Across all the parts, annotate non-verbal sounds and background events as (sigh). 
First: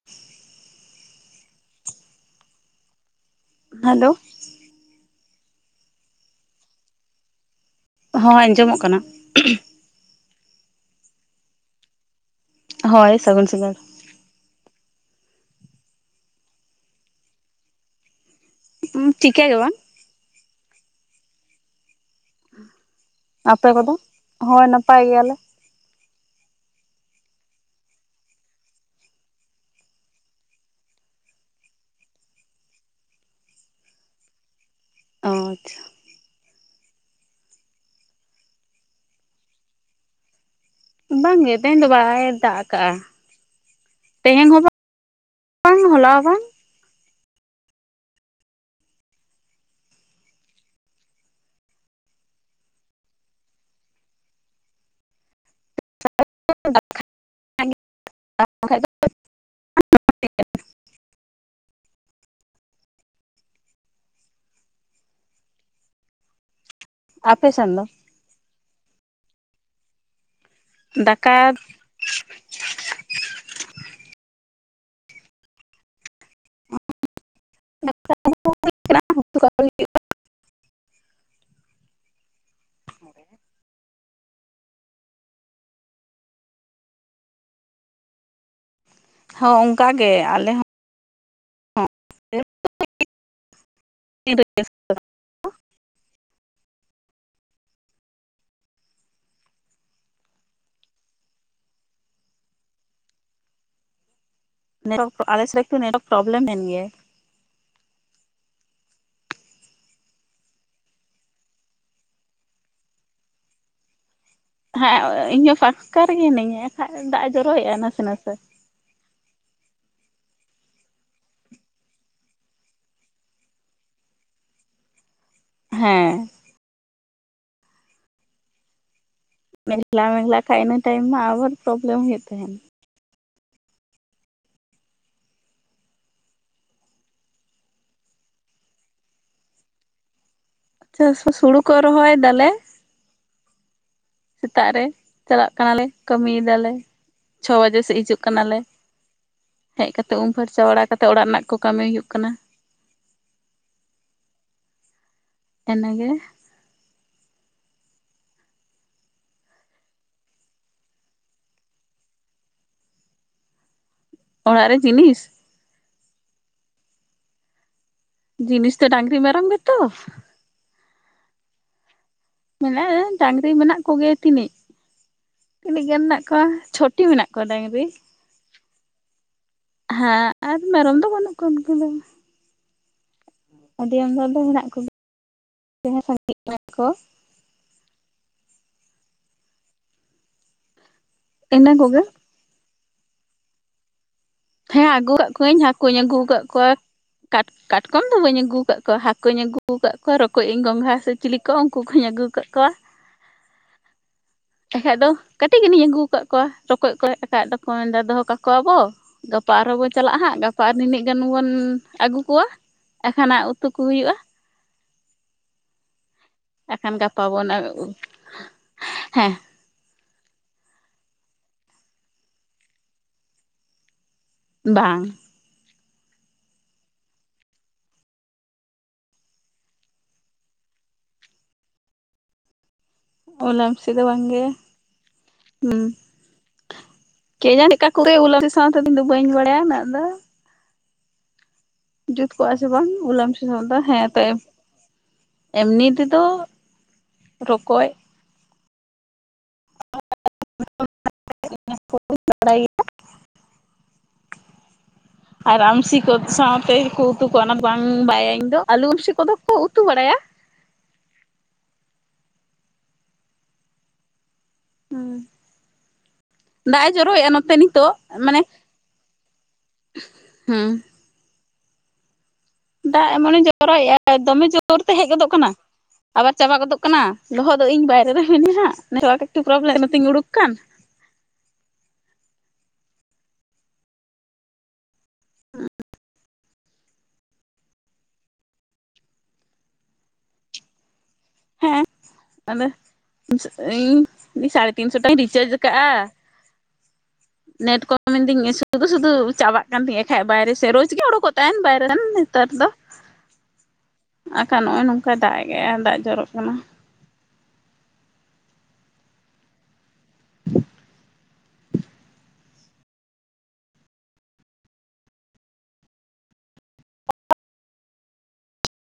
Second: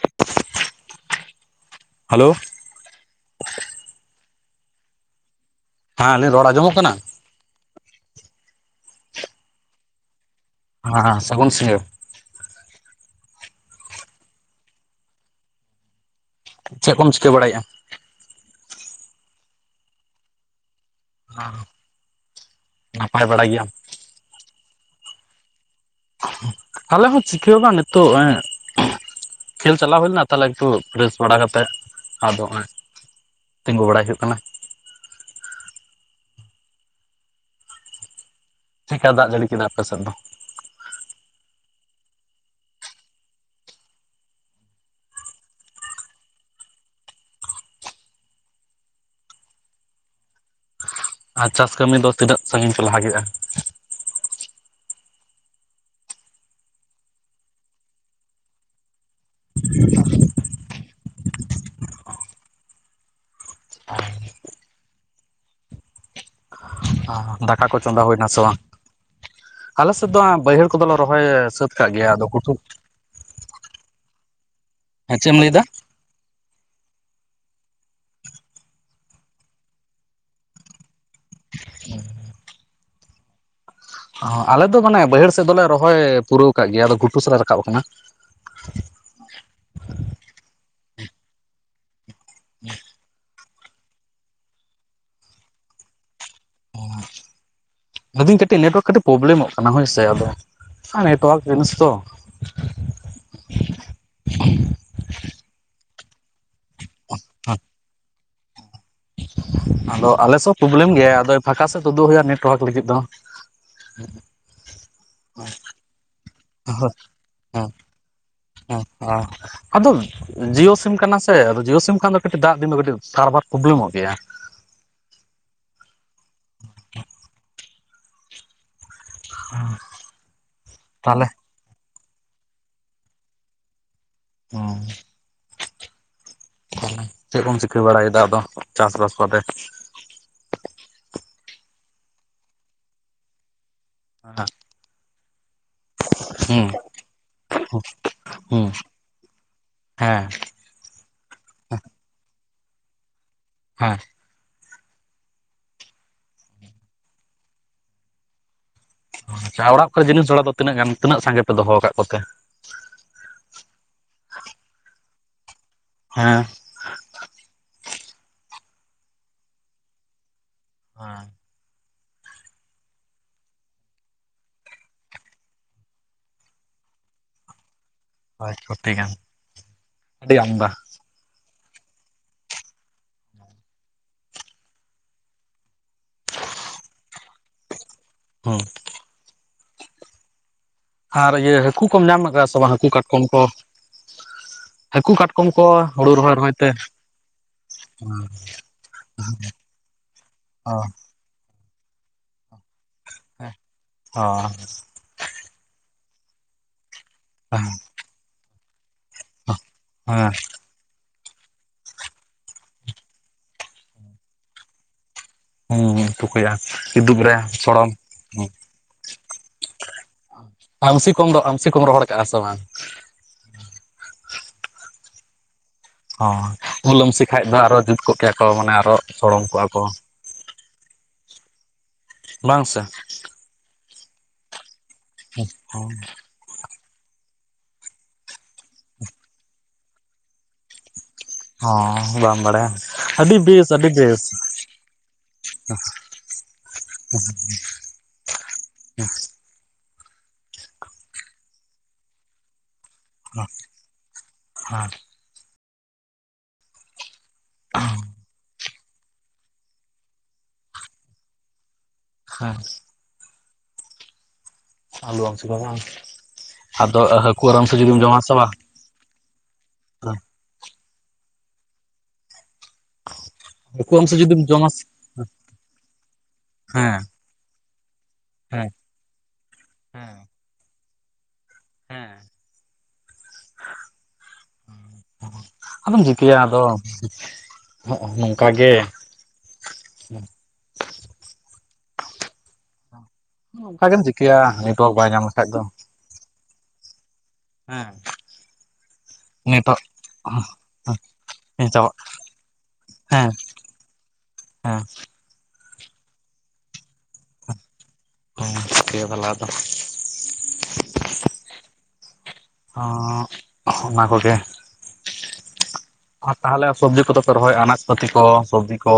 (inaudible) Hello. Hello. ᱦᱮᱸ ᱟᱞᱤᱧᱟᱜ ᱨᱚᱲ ᱟᱡᱸᱡᱚᱢᱚᱜ ᱠᱟᱱᱟ? ᱦᱚᱸ ᱟᱸᱡᱚᱢᱚᱜ ᱠᱟᱱᱟ᱾ ᱦᱮᱸ ᱥᱟᱹᱜᱩᱱ ᱥᱤᱜᱟᱹᱲ᱾ ᱦᱳᱭ ᱥᱟᱹᱜᱩᱱ ᱥᱤᱜᱟᱹᱲ᱾ ᱪᱮᱫ ᱠᱚᱢ ᱪᱤᱠᱟᱹ ᱵᱟᱰᱟᱭᱮᱜ-ᱟ? ᱪᱤᱠᱟᱹ ᱜᱮ ᱵᱟᱝ᱾ (unintelligible) ᱱᱟᱯᱟᱭ ᱵᱟᱲᱟᱭ ᱟᱯᱮ ᱜᱮᱭᱟᱢ ᱠᱚᱫᱚ, ᱦᱳᱭ ᱱᱟᱯᱟᱭ ᱜᱮᱭᱟᱞᱮ᱾ ᱟᱞᱮ ᱦᱚᱸ ᱪᱤᱠᱟᱹ ᱦᱚᱸ ᱵᱟᱝ ᱱᱤᱛᱚᱜ ᱠᱷᱮᱞ ᱪᱟᱞᱟᱣ ᱦᱩᱭ ᱞᱮᱱᱟ ᱛᱟᱦᱞᱮ ᱮᱠᱴᱩ ᱯᱷᱨᱮᱥ (unintelligible) ᱵᱟᱲᱟ ᱠᱟᱛᱮᱜ ᱟᱫᱚ ᱱᱚᱜ-ᱚᱭ᱾ ᱛᱤᱸᱜᱩ ᱵᱟᱲᱟᱭ ᱦᱩᱭᱩᱜ ᱠᱟᱱᱟ᱾ ᱚᱸ ᱟᱪᱪᱷᱟ ᱾ ᱪᱮᱠᱟ ᱫᱟᱜ ᱡᱟᱹᱲᱤ ᱠᱮᱫᱟ ᱟᱯᱮ ᱥᱮᱫ ᱫᱚ? ᱵᱟᱝᱜᱮ ᱛᱮᱦᱮᱧ ᱫᱚ ᱵᱟᱭ ᱫᱟᱜ ᱟᱠᱟᱜᱼᱟ᱾ ᱛᱮᱦᱮᱧ ᱦᱚᱸ ᱵᱟᱝ ᱦᱚᱞᱟ ᱦᱚ ᱵᱟᱝ᱾ ᱟᱨ ᱪᱟᱥ ᱠᱟᱹᱢᱤ ᱫᱚ ᱛᱤᱱᱟᱹᱜ ᱥᱟᱜᱤᱧ ᱯᱮ ᱞᱟᱦᱟ ᱠᱮᱫᱼᱟ? (unintelligible) (inaudible) ᱟᱯᱮ ᱫᱟᱠᱟ ᱥᱮᱱ ᱠᱚ ᱫᱚ ᱪᱚᱸᱫᱟ ᱦᱩᱭᱱᱟ ᱥᱮ ᱵᱟᱝ? ᱟᱞᱮ ᱥᱮᱫ ᱫᱚ ᱵᱟᱹᱭᱦᱟᱹᱲ ᱠᱚᱫᱚᱞᱮ ᱨᱚᱦᱚᱭ ᱫᱟᱠᱟ ᱥᱟᱹᱛ ᱪᱟᱜ (unintelligible) ᱜᱮᱭᱟ ᱟᱫᱚ ᱠᱩᱴᱩ (unintelligible) ᱦᱮᱸ ᱪᱮᱫ ᱮᱢ ᱞᱟᱹᱭᱮᱫᱟ? (unintelligible) (inaudible) (inaudible) ᱚ ᱟᱞᱮ ᱫᱚ ᱢᱟᱱᱮ ᱵᱟᱹᱭᱦᱟᱹᱲ ᱥᱮᱫ ᱫᱚᱞᱮ ᱨᱚᱦᱚᱭ ᱯᱩᱨᱟᱹᱣ ᱠᱟᱜ ᱜᱮᱭᱟ ᱟᱫᱚ ᱜᱷᱩᱴᱩ ᱥᱟᱫ ᱞᱮ ᱨᱟᱠᱟᱵ ᱟᱠᱟᱱᱟ᱾ ᱦᱚᱸ ᱚᱱᱠᱟ ᱜᱮ ᱟᱞᱮ ᱦᱚᱸ᱾ (unintelligible) ᱚᱻ ᱞᱮᱫᱤᱧ ᱠᱟᱹᱴᱤᱡ ᱱᱮᱴᱳᱣᱟᱨᱠ ᱠᱟᱹᱴᱤᱡ ᱯᱨᱚᱵᱞᱮᱢᱚᱜ ᱠᱟᱱᱟ ᱦᱳᱭᱥᱮ, ᱟᱫᱚ ᱱᱮᱴᱳᱣᱟᱨᱠ ᱡᱤᱱᱤᱥ ᱛᱚ᱾ ᱱᱮᱴᱳᱣᱟᱨᱠ ᱟᱞᱮ ᱥᱮᱫ ᱮᱠᱴᱩ ᱱᱮᱴᱳᱣᱟᱨᱠ ᱯᱨᱚᱵᱽᱞᱮᱢ ᱮᱱ ᱜᱮᱭᱟ᱾ (inaudible) ᱟᱫᱚ ᱟᱞᱮ ᱥᱮᱫ ᱛᱩᱵᱞᱮᱢ ᱜᱮᱭᱟ ᱟᱫᱚ ᱯᱷᱟᱸᱠᱟ ᱥᱮᱫ ᱛᱩᱫᱩᱜ ᱦᱩᱭᱩᱜᱼᱟ ᱱᱮᱴᱳᱣᱟᱨᱠ ᱞᱟᱹᱜᱤᱫ ᱫᱚ᱾ (inaudible) (inaudible) ᱤᱧ ᱦᱚᱸ ᱯᱷᱟᱠᱟ ᱨᱮᱜᱮ ᱦᱤᱱᱟᱹᱧᱟ ᱦᱮᱸ ᱮᱱᱠᱷᱟᱡ ᱫᱟᱜ ᱮ ᱡᱚᱨᱚ ᱦᱮᱸ ᱮᱜᱼᱟ ᱱᱟᱥᱮ ᱱᱟᱥᱮ᱾ (inaudible) ᱟᱫᱚ ᱡᱤᱭᱳ ᱥᱤᱢ ᱠᱟᱱᱟ ᱥᱮ ᱟᱫᱚ ᱡᱤᱭᱳ ᱥᱤᱢ ᱠᱷᱟᱱ ᱫᱚ ᱠᱟᱹᱴᱤᱡ ᱫᱟᱜ ᱫᱤᱱ ᱫᱚ ᱠᱟᱹᱴᱤᱡ ᱥᱟᱨᱵᱷᱟᱨ ᱯᱨᱚᱵᱽᱞᱮᱢᱚᱜ ᱜᱮᱭᱟ᱾ ᱦᱮᱸ᱾ ᱢᱮᱜᱷᱞᱟ ᱢᱮᱜᱷᱞᱟ ᱠᱷᱟᱡ ᱤᱱᱟᱹ ᱴᱟᱭᱤᱢ ᱢᱟ ᱛᱟᱦᱚᱞᱮ ᱟᱵᱟᱨ ᱯᱨᱚᱵᱽᱞᱮᱢ ᱦᱩᱭᱩᱜ ᱛᱟᱦᱮᱱ᱾ (inaudible) (inaudible) ᱪᱮᱜ ᱠᱚᱢ ᱪᱤᱠᱟᱹ ᱵᱟᱲᱟᱭᱫᱟ ᱟᱫᱚ ᱪᱟᱥᱵᱟᱥ ᱠᱟᱛᱮ? ᱪᱟᱥ ᱵᱟᱥ ᱦᱩᱲᱩ ᱠᱚ ᱨᱚᱦᱚᱭ ᱫᱟᱞᱮ (inaudible) ᱥᱮᱛᱟᱜ ᱨᱮ᱾ ᱪᱟᱞᱟᱜ ᱠᱟᱱᱟᱞᱮ᱾ ᱠᱟᱹᱢᱤᱭ ᱦᱮᱸ ᱫᱟᱞᱮ, ᱪᱷᱚ ᱵᱟᱡᱮ ᱥᱮᱜ ᱦᱤᱡᱩᱜ ᱠᱟᱱᱟᱞᱮ, ᱦᱮᱸ ᱦᱮᱡ ᱠᱟᱛᱮ ᱦᱮᱸ ᱩᱢ ᱯᱷᱟᱨᱪᱟ ᱵᱟᱲᱟ ᱠᱟᱛ ᱛᱚ ᱚᱲᱟᱜ ᱱᱟᱜ ᱠᱚ ᱠᱟᱹᱢᱤ ᱦᱩᱭᱩᱜ ᱠᱟᱱᱟ᱾ ᱦᱮᱸ, ᱮᱱᱮ ᱜᱮ ᱡᱟᱦᱟᱸ ᱚᱲᱟᱜ ᱠᱚᱨᱮ ᱡᱤᱱᱤᱥ ᱡᱷᱟᱲᱟ ᱫᱚ ᱛᱤᱱᱟᱹᱜ ᱜᱟᱱ ᱛᱤᱱᱟᱹᱜ ᱥᱟᱸᱜᱮ ᱯᱮ ᱫᱚᱦᱚ ᱠᱟᱜ ᱠᱚᱛᱮ? ᱚᱲᱟᱜ ᱨᱮ ᱡᱮᱱᱤᱥ ᱦᱮᱸ ᱡᱤᱱᱤᱥ ᱛᱚ ᱰᱟᱝᱨᱤ ᱢᱮᱨᱚᱢ ᱜᱮ ᱛᱚ (inaudible) ᱢᱮᱱᱟᱜᱼᱟ ᱰᱟᱝᱨᱤ ᱢᱮᱱᱟᱜ ᱠᱚᱜᱮ ᱛᱤᱱᱤᱜ ᱛᱤᱱᱤᱡ ᱜᱟᱱ ᱱᱟᱜ ᱠᱚᱣᱟ ᱪᱷᱚᱴᱤ ᱢᱮᱱᱟᱜ ᱠᱚᱣᱟ ᱰᱟᱝᱨᱤ ᱾ ᱪᱷᱚᱴᱤ ᱜᱟᱱ ᱦᱟᱸ ᱟᱹᱰᱤ ᱟᱨ ᱟᱢᱫᱟ ᱢᱮᱨᱚᱢ ᱫᱚ ᱵᱟᱹᱱᱩᱜ ᱠᱚᱣᱟ ᱩᱱᱠᱩ ᱫᱚ᱾ ᱟᱹᱰᱤ ᱟᱢᱫᱟ ᱫᱚ ᱢᱮᱱᱟᱜ ᱠᱚᱜᱮ (inaudible) ᱡᱟᱦᱟᱸ ᱥᱟᱸᱜᱤ ᱠᱟᱡ ᱠᱚ ᱦᱩᱸ ᱟᱨ ᱤᱭᱟᱹ ᱤᱱᱟᱹ ᱦᱟᱠᱩ ᱠᱚᱜᱮ ᱠᱚᱢ ᱧᱟᱢ ᱠᱟ ᱥᱮ ᱵᱟᱝ ᱦᱟᱹᱠᱩ ᱠᱟᱴᱠᱚᱢ ᱠᱚ ᱦᱮᱸ ᱦᱟᱹᱠᱩ ᱟᱹᱜᱩ ᱠᱟᱜ ᱠᱟᱴᱠᱚᱢ ᱠᱚᱣᱟᱹᱧ ᱠᱚ ᱦᱟᱹᱠᱩᱧ ᱦᱩᱲᱩ ᱟᱹᱜᱩ ᱨᱚᱦᱚᱭ ᱠᱟᱜ ᱨᱚᱦᱚᱭ ᱛᱮ ᱠᱚᱣᱟ ᱠᱟᱴ ᱠᱟᱴᱠᱚᱢ ᱫᱚ ᱵᱟᱹᱧ ᱟᱹᱜᱩ ᱠᱟᱜ ᱠᱚᱣᱟ ᱦᱟᱹᱠᱩᱧ ᱟᱹᱜᱩ ᱠᱟᱜ ᱠᱚᱣᱟ ᱨᱚᱠᱚᱡ ᱟᱹᱧ ᱚ ᱜᱚᱝᱜᱷᱟ ᱥᱮ ᱪᱤᱞᱤ ᱠᱚ ᱩᱱᱠᱩ ᱠᱚᱧ ᱟᱹᱜᱩ ᱠᱟᱜ ᱠᱚᱣᱟ ᱚ (inaudible) ᱮᱠᱷᱟᱡ ᱫᱚ ᱠᱟᱹᱴᱤ ᱜᱟᱱ ᱱᱤᱧ ᱟᱹᱜᱩ ᱠᱟᱜ ᱠᱚᱣᱟ ᱨᱚᱠᱚᱡ ᱠᱚ ᱮᱠᱷᱟᱡ ᱫᱚᱠᱚ ᱢᱮᱱ ᱫᱟ ᱫᱚᱦᱚ ᱠᱟᱠᱚ ᱟᱵᱚ, ᱜᱟᱯᱟ ᱟᱨᱦᱚᱸ ᱵᱚ ᱦᱮᱸ ᱪᱟᱞᱟᱜ-ᱟ ᱦᱟᱸᱜ ᱜᱟᱯ ᱯᱟ ᱟᱨ ᱱᱤᱱᱤᱹᱜ ᱜᱟᱱ ᱵᱚᱱ ᱟᱹᱜᱩ ᱠᱚᱣᱟ ᱮᱠᱷᱟᱱᱟᱜ ᱩᱛᱩ ᱠᱚ ᱦᱩᱭᱩᱜᱼᱟ ᱾ ᱦᱩᱸ ᱛᱩᱩ ᱠᱚᱭᱟ ᱮᱠᱷᱟᱱ ᱠᱤᱫᱩᱵ ᱜᱟᱯᱟ ᱨᱮ ᱵᱚᱱ ᱥᱚᱲᱚᱢ ᱦᱮᱸ (inaudible) (inaudible) ᱟᱢᱥᱤ ᱠᱚᱢ ᱫᱚ ᱟᱢᱥᱤ ᱠᱚᱢ ᱨᱚᱦᱚᱲ ᱠᱟᱜᱼᱟ ᱥᱮ ᱵᱟᱝ-ᱟ? ᱵᱟᱝ, ᱦᱚᱸ ᱩᱞ ᱟᱢᱥᱤ ᱠᱷᱟᱡ ᱫᱚ ᱟᱨᱚ ᱡᱩᱛ ᱠᱚᱜ ᱠᱮᱭᱟ ᱠᱚ ᱢᱟᱱᱮ ᱟᱨᱚ ᱥᱚᱲᱚᱢ ᱠᱚᱜᱼᱟ ᱠᱚ᱾ ᱞᱟᱝ ᱥᱮ, ᱩᱞ ᱟᱢᱥᱤ ᱫᱚ ᱵᱟᱝᱜᱮ ᱦᱩᱸ (inaudible) ᱠᱮ ᱡᱟᱱᱤᱡ ᱮᱠᱟ ᱠᱚᱛᱮ ᱩᱞ ᱟᱴᱤ ᱥᱟᱣ ᱛᱮᱫᱚ ᱤᱧ ᱫᱚ ᱵᱟᱹᱧ ᱵᱟᱲᱟᱭᱟ ᱩᱱᱟᱹᱜ ᱫᱚ᱾ ᱡᱩᱛ ᱵᱟᱢ ᱠᱚᱜ-ᱟ ᱥᱮ ᱵᱟᱲᱟᱭᱟ ᱵᱟᱝ ᱩᱞ ᱟᱹᱰᱤ ᱟᱢᱥᱤ ᱥᱟᱣ ᱵᱮᱥ ᱫᱚ ᱟᱹᱰᱤ ᱦᱮᱸ ᱵᱮᱥ ᱛᱟᱭᱚᱢ ᱮᱢᱱᱤ ᱛᱮᱫᱚ ᱨᱚᱠᱚᱡ ᱾ (unintelligible) ᱵᱟᱲᱟᱭᱟ ᱜᱮᱭᱟ? ᱚᱸᱜ ᱦᱮᱸ᱾ ᱟᱨ ᱟᱢᱥᱤ ᱠᱚ ᱥᱟᱶᱛᱮ ᱠᱚ ᱩᱛᱩ ᱠᱚᱣᱟ ᱚᱱᱟ ᱫᱚ ᱵᱟᱝ ᱵᱟᱭᱟᱭ ᱤᱧ ᱫᱚ ᱟᱹᱞᱩ ᱩᱢᱥᱤ ᱠᱚᱫᱚ ᱠᱚ ᱩᱛᱩ ᱵᱟᱲᱟᱭᱟ? ᱦᱮᱸ᱾ ᱦᱩᱸ᱾ ᱟᱞᱩ ᱟᱹᱢᱥᱤ ᱠᱚᱫᱚ ᱫᱟᱜ ᱮ ᱟᱫᱚ ᱡᱚᱨᱚᱭᱮᱫᱼᱟ ᱦᱟᱹᱠᱩ ᱱᱚᱛᱮ ᱟᱨ ᱟᱨ ᱟᱹᱢᱥᱤ ᱱᱤᱛᱚᱜ ᱡᱩᱫᱤᱢ ᱡᱚᱢᱟ ᱥᱮ ᱢᱟᱱᱮ ᱵᱟᱝ ᱦᱩᱸ᱾ ᱫᱟᱜ ᱮᱢᱚᱱᱮ ᱦᱟᱹᱠᱩ ᱡᱚᱨᱚᱭᱮᱜᱼᱟ ᱟᱢᱥᱤ ᱡᱩᱫᱤᱢ ᱫᱚᱢᱮ ᱡᱚᱢᱟ ᱡᱳᱨ ᱛᱮ ᱦᱮᱡ ᱜᱚᱫᱚᱜ ᱠᱟᱱᱟ, ᱟᱵᱟᱨ ᱪᱟᱵᱟ ᱜᱚᱫᱚᱜ ᱠᱟᱱᱟ ᱦᱮᱸ ᱞᱚᱦᱚᱫ ᱫᱚ ᱤᱧ ᱵᱟᱭᱨᱮ ᱨᱮ ᱢᱤᱱᱤᱡᱟ ᱦᱮᱸ ᱱᱮᱴᱣᱟᱨᱠ ᱮᱠᱴᱩ ᱯᱨᱚᱵᱞᱮ ᱱᱚᱛᱮᱧ ᱩᱰᱩᱠ ᱠᱟᱱ᱾ ᱦᱮᱸ᱾ ᱟᱫᱚᱢ ᱪᱤᱠᱟᱹᱭᱟ ᱟᱫᱚ ᱱᱚᱸᱜ-ᱱᱚᱝᱠᱟ ᱜᱮ ᱦᱮᱸ ᱟᱫᱚ ᱚᱱᱠᱟ ᱜᱮᱢ ᱤᱧ ᱪᱤᱠᱟᱹᱭᱟ ᱥᱟᱲᱮ ᱱᱮᱴᱣᱟᱨᱠ ᱛᱤᱱᱥᱚ ᱴᱟ ᱵᱟᱭ ᱤᱧ ᱧᱟᱢ ᱞᱮᱠᱷᱟᱡ ᱨᱤᱪᱟᱨᱡᱽ ᱫᱚ ᱠᱟᱜᱼᱟ (inaudible) ᱱᱮᱴ ᱠᱚᱢ ᱮᱱ ᱛᱤᱧ ᱤᱥᱩ ᱥᱩᱫᱩ ᱥᱩᱫᱩ ᱪᱟᱵᱟᱜ ᱠᱟᱱ ᱱᱮᱴᱣᱟᱨᱠ ᱛᱤᱧ ᱮᱠᱷᱟᱡ ᱵᱟᱭᱨᱮ ᱥᱮ ᱨᱳᱡᱜ ᱜᱮ ᱩᱰᱩᱠᱚᱜ ᱛᱟᱦᱮᱸᱱ ᱵᱟᱭᱨᱮ ᱪᱟᱵᱟᱜ ᱨᱮᱱ ᱱᱮᱛᱟᱨ ᱫᱚ᱾ ᱦᱮᱸ᱾ ᱟᱠᱷᱟᱱ ᱱᱚᱸᱜᱼᱚᱭ ᱱᱚᱝᱠᱟᱭ ᱫᱟᱜ ᱜᱮᱟᱭ ᱫᱟᱜ ᱡᱚᱨᱚᱜ ᱠᱟᱱᱟ᱾ ᱚ (unintelligible) ᱵᱟᱞᱟ ᱫᱚ, ᱚᱸᱜ ᱚᱱᱟ ᱠᱚᱜᱮ ᱟᱨ ᱛᱟᱦᱞᱮ ᱥᱚᱵᱽᱡᱤ ᱠᱚᱫᱚ ᱯᱮ ᱨᱚᱦᱚᱭᱮᱜᱼᱟ ᱟᱱᱟᱡᱽ ᱯᱟᱹᱛᱤ ᱠᱚ ᱥᱚᱵᱽᱡᱤ ᱠᱚ?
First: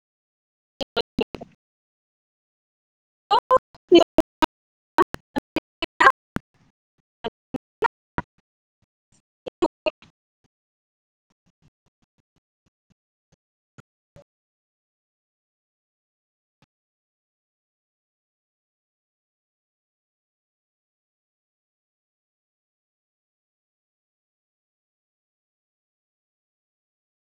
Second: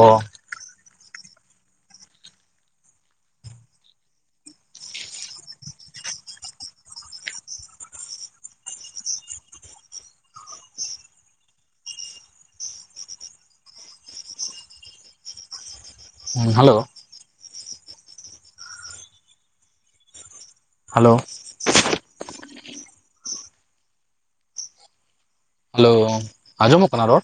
(unintelligible) (inaudible) (unintelligible) ᱦᱩᱸ ᱦᱮᱞᱳ᱾ ᱦᱮᱞᱳ᱾ ᱦᱮᱞᱳ ᱟᱸᱡᱚᱢᱚᱜ ᱠᱟᱱᱟ ᱨᱚᱲ?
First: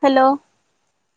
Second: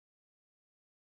ᱦᱮᱞᱳ᱾